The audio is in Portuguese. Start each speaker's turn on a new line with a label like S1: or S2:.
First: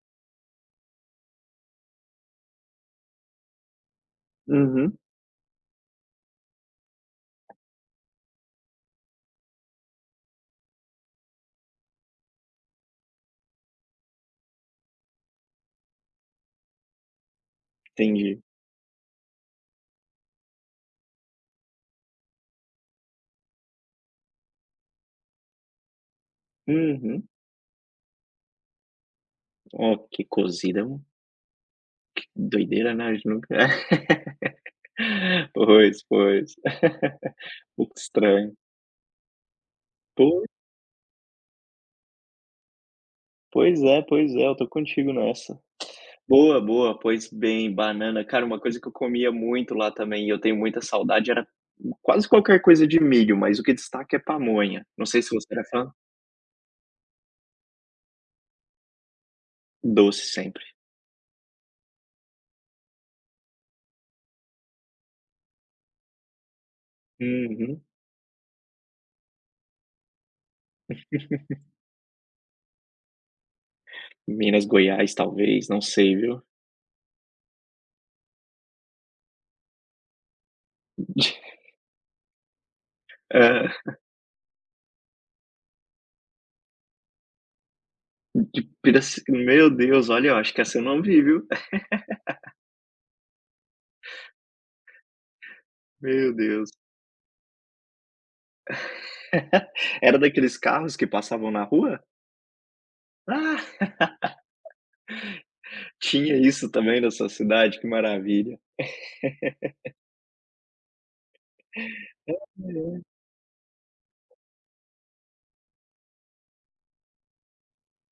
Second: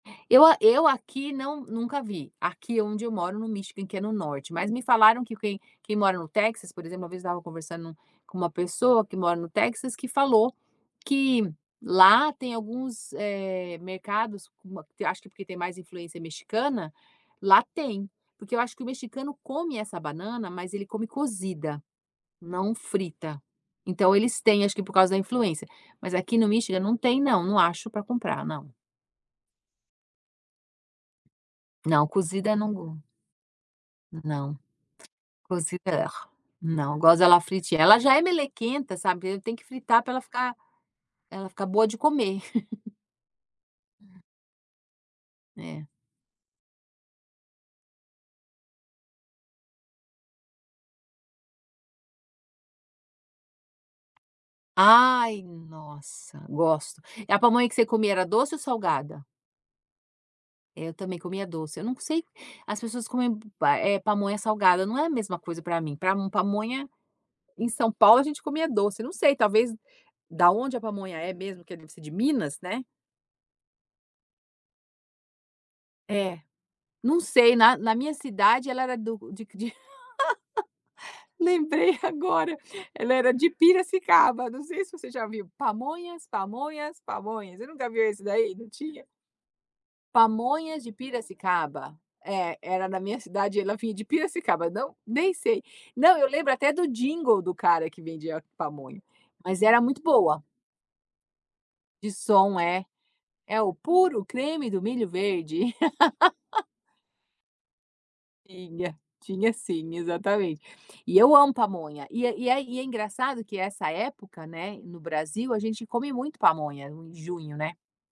S1: Eu a eu aqui não nunca vi, aqui onde eu moro no Michigan, que é no norte, mas me
S2: Uhum.
S1: falaram que quem quem mora no Texas, por exemplo, uma vez estava conversando com uma pessoa que mora no Texas que falou que lá tem alguns, eh, mercados com uma que acho que porque tem mais influência mexicana, lá tem.
S2: Entendi.
S1: Porque eu acho que o mexicano come essa banana, mas ele come cozida, não frita. Então eles têm acho que por causa da influência, mas aqui no Michigan não tem
S2: Uhum.
S1: não, não acho para comprar não.
S2: Ó que cozida é um
S1: Não,
S2: Que
S1: cozida não
S2: doideira,
S1: gos
S2: né, a gente nunca
S1: Não.
S2: Pois,
S1: Cozida
S2: pois.
S1: não, gosto dela
S2: Um
S1: fritinha.
S2: pouco
S1: Ela já é
S2: estranho.
S1: melequenta, sabe, eu tenho que fritar para ela
S2: Pois.
S1: ficar ela ficar boa de comer.
S2: Pois é pois é, eu estou contigo nessa.
S1: É.
S2: Boa, boa, pois bem, banana. Cara uma coisa que eu comia muito lá também e eu tenho muita saudade era o quase qualquer coisa de milho, mas o que destaca é pamonha, não sei se
S1: Ai,
S2: você era fã.
S1: nossa, gosto. É a pamonha que você comia era doce ou salgada?
S2: Doce sempre.
S1: Eu também comia doce, eu não sei, as pessoas comem, hum, pa eh, pamonha salgada, não é a mesma coisa para mim. Para mo pamonha em
S2: Uhum.
S1: São Paulo a gente comia doce, não sei talvez da onde a pamonha é mesmo que não sei, de Minas, né?
S2: Minas, Goiás, talvez. Não sei,
S1: É.
S2: viu?
S1: Não sei, na na minha cidade ela era do de de lembrei agora, ela era de
S2: Ah.
S1: Piracicaba, não sei se você já viu: "Pamonhas, pamonhas, pamonhas." Você nunca viu esse daí? Não tinha?
S2: Pedac Meu Deus! Olha, eu acho que essa eu
S1: "Pamonhas de
S2: não vi, viu?
S1: Piracicaba." É, era na minha cidade, ela vinha de Piracicaba, não nem sei. Não, eu
S2: Meu
S1: lembro até
S2: Deus.
S1: do jingle do cara que vendia pamonha. Mas era muito
S2: Era
S1: boa.
S2: daqueles carros que passavam na rua?
S1: De som é. "É o puro creme do milho verde."
S2: Tinha isso também na sua cidade? Que maravilha.
S1: Tinha, tinha sim. Exatamente. E eu amo
S2: Ai,
S1: pamonha e é e é e é
S2: ai.
S1: engraçado que essa época, né, no Brasil a gente come muito pamonha no em junho né?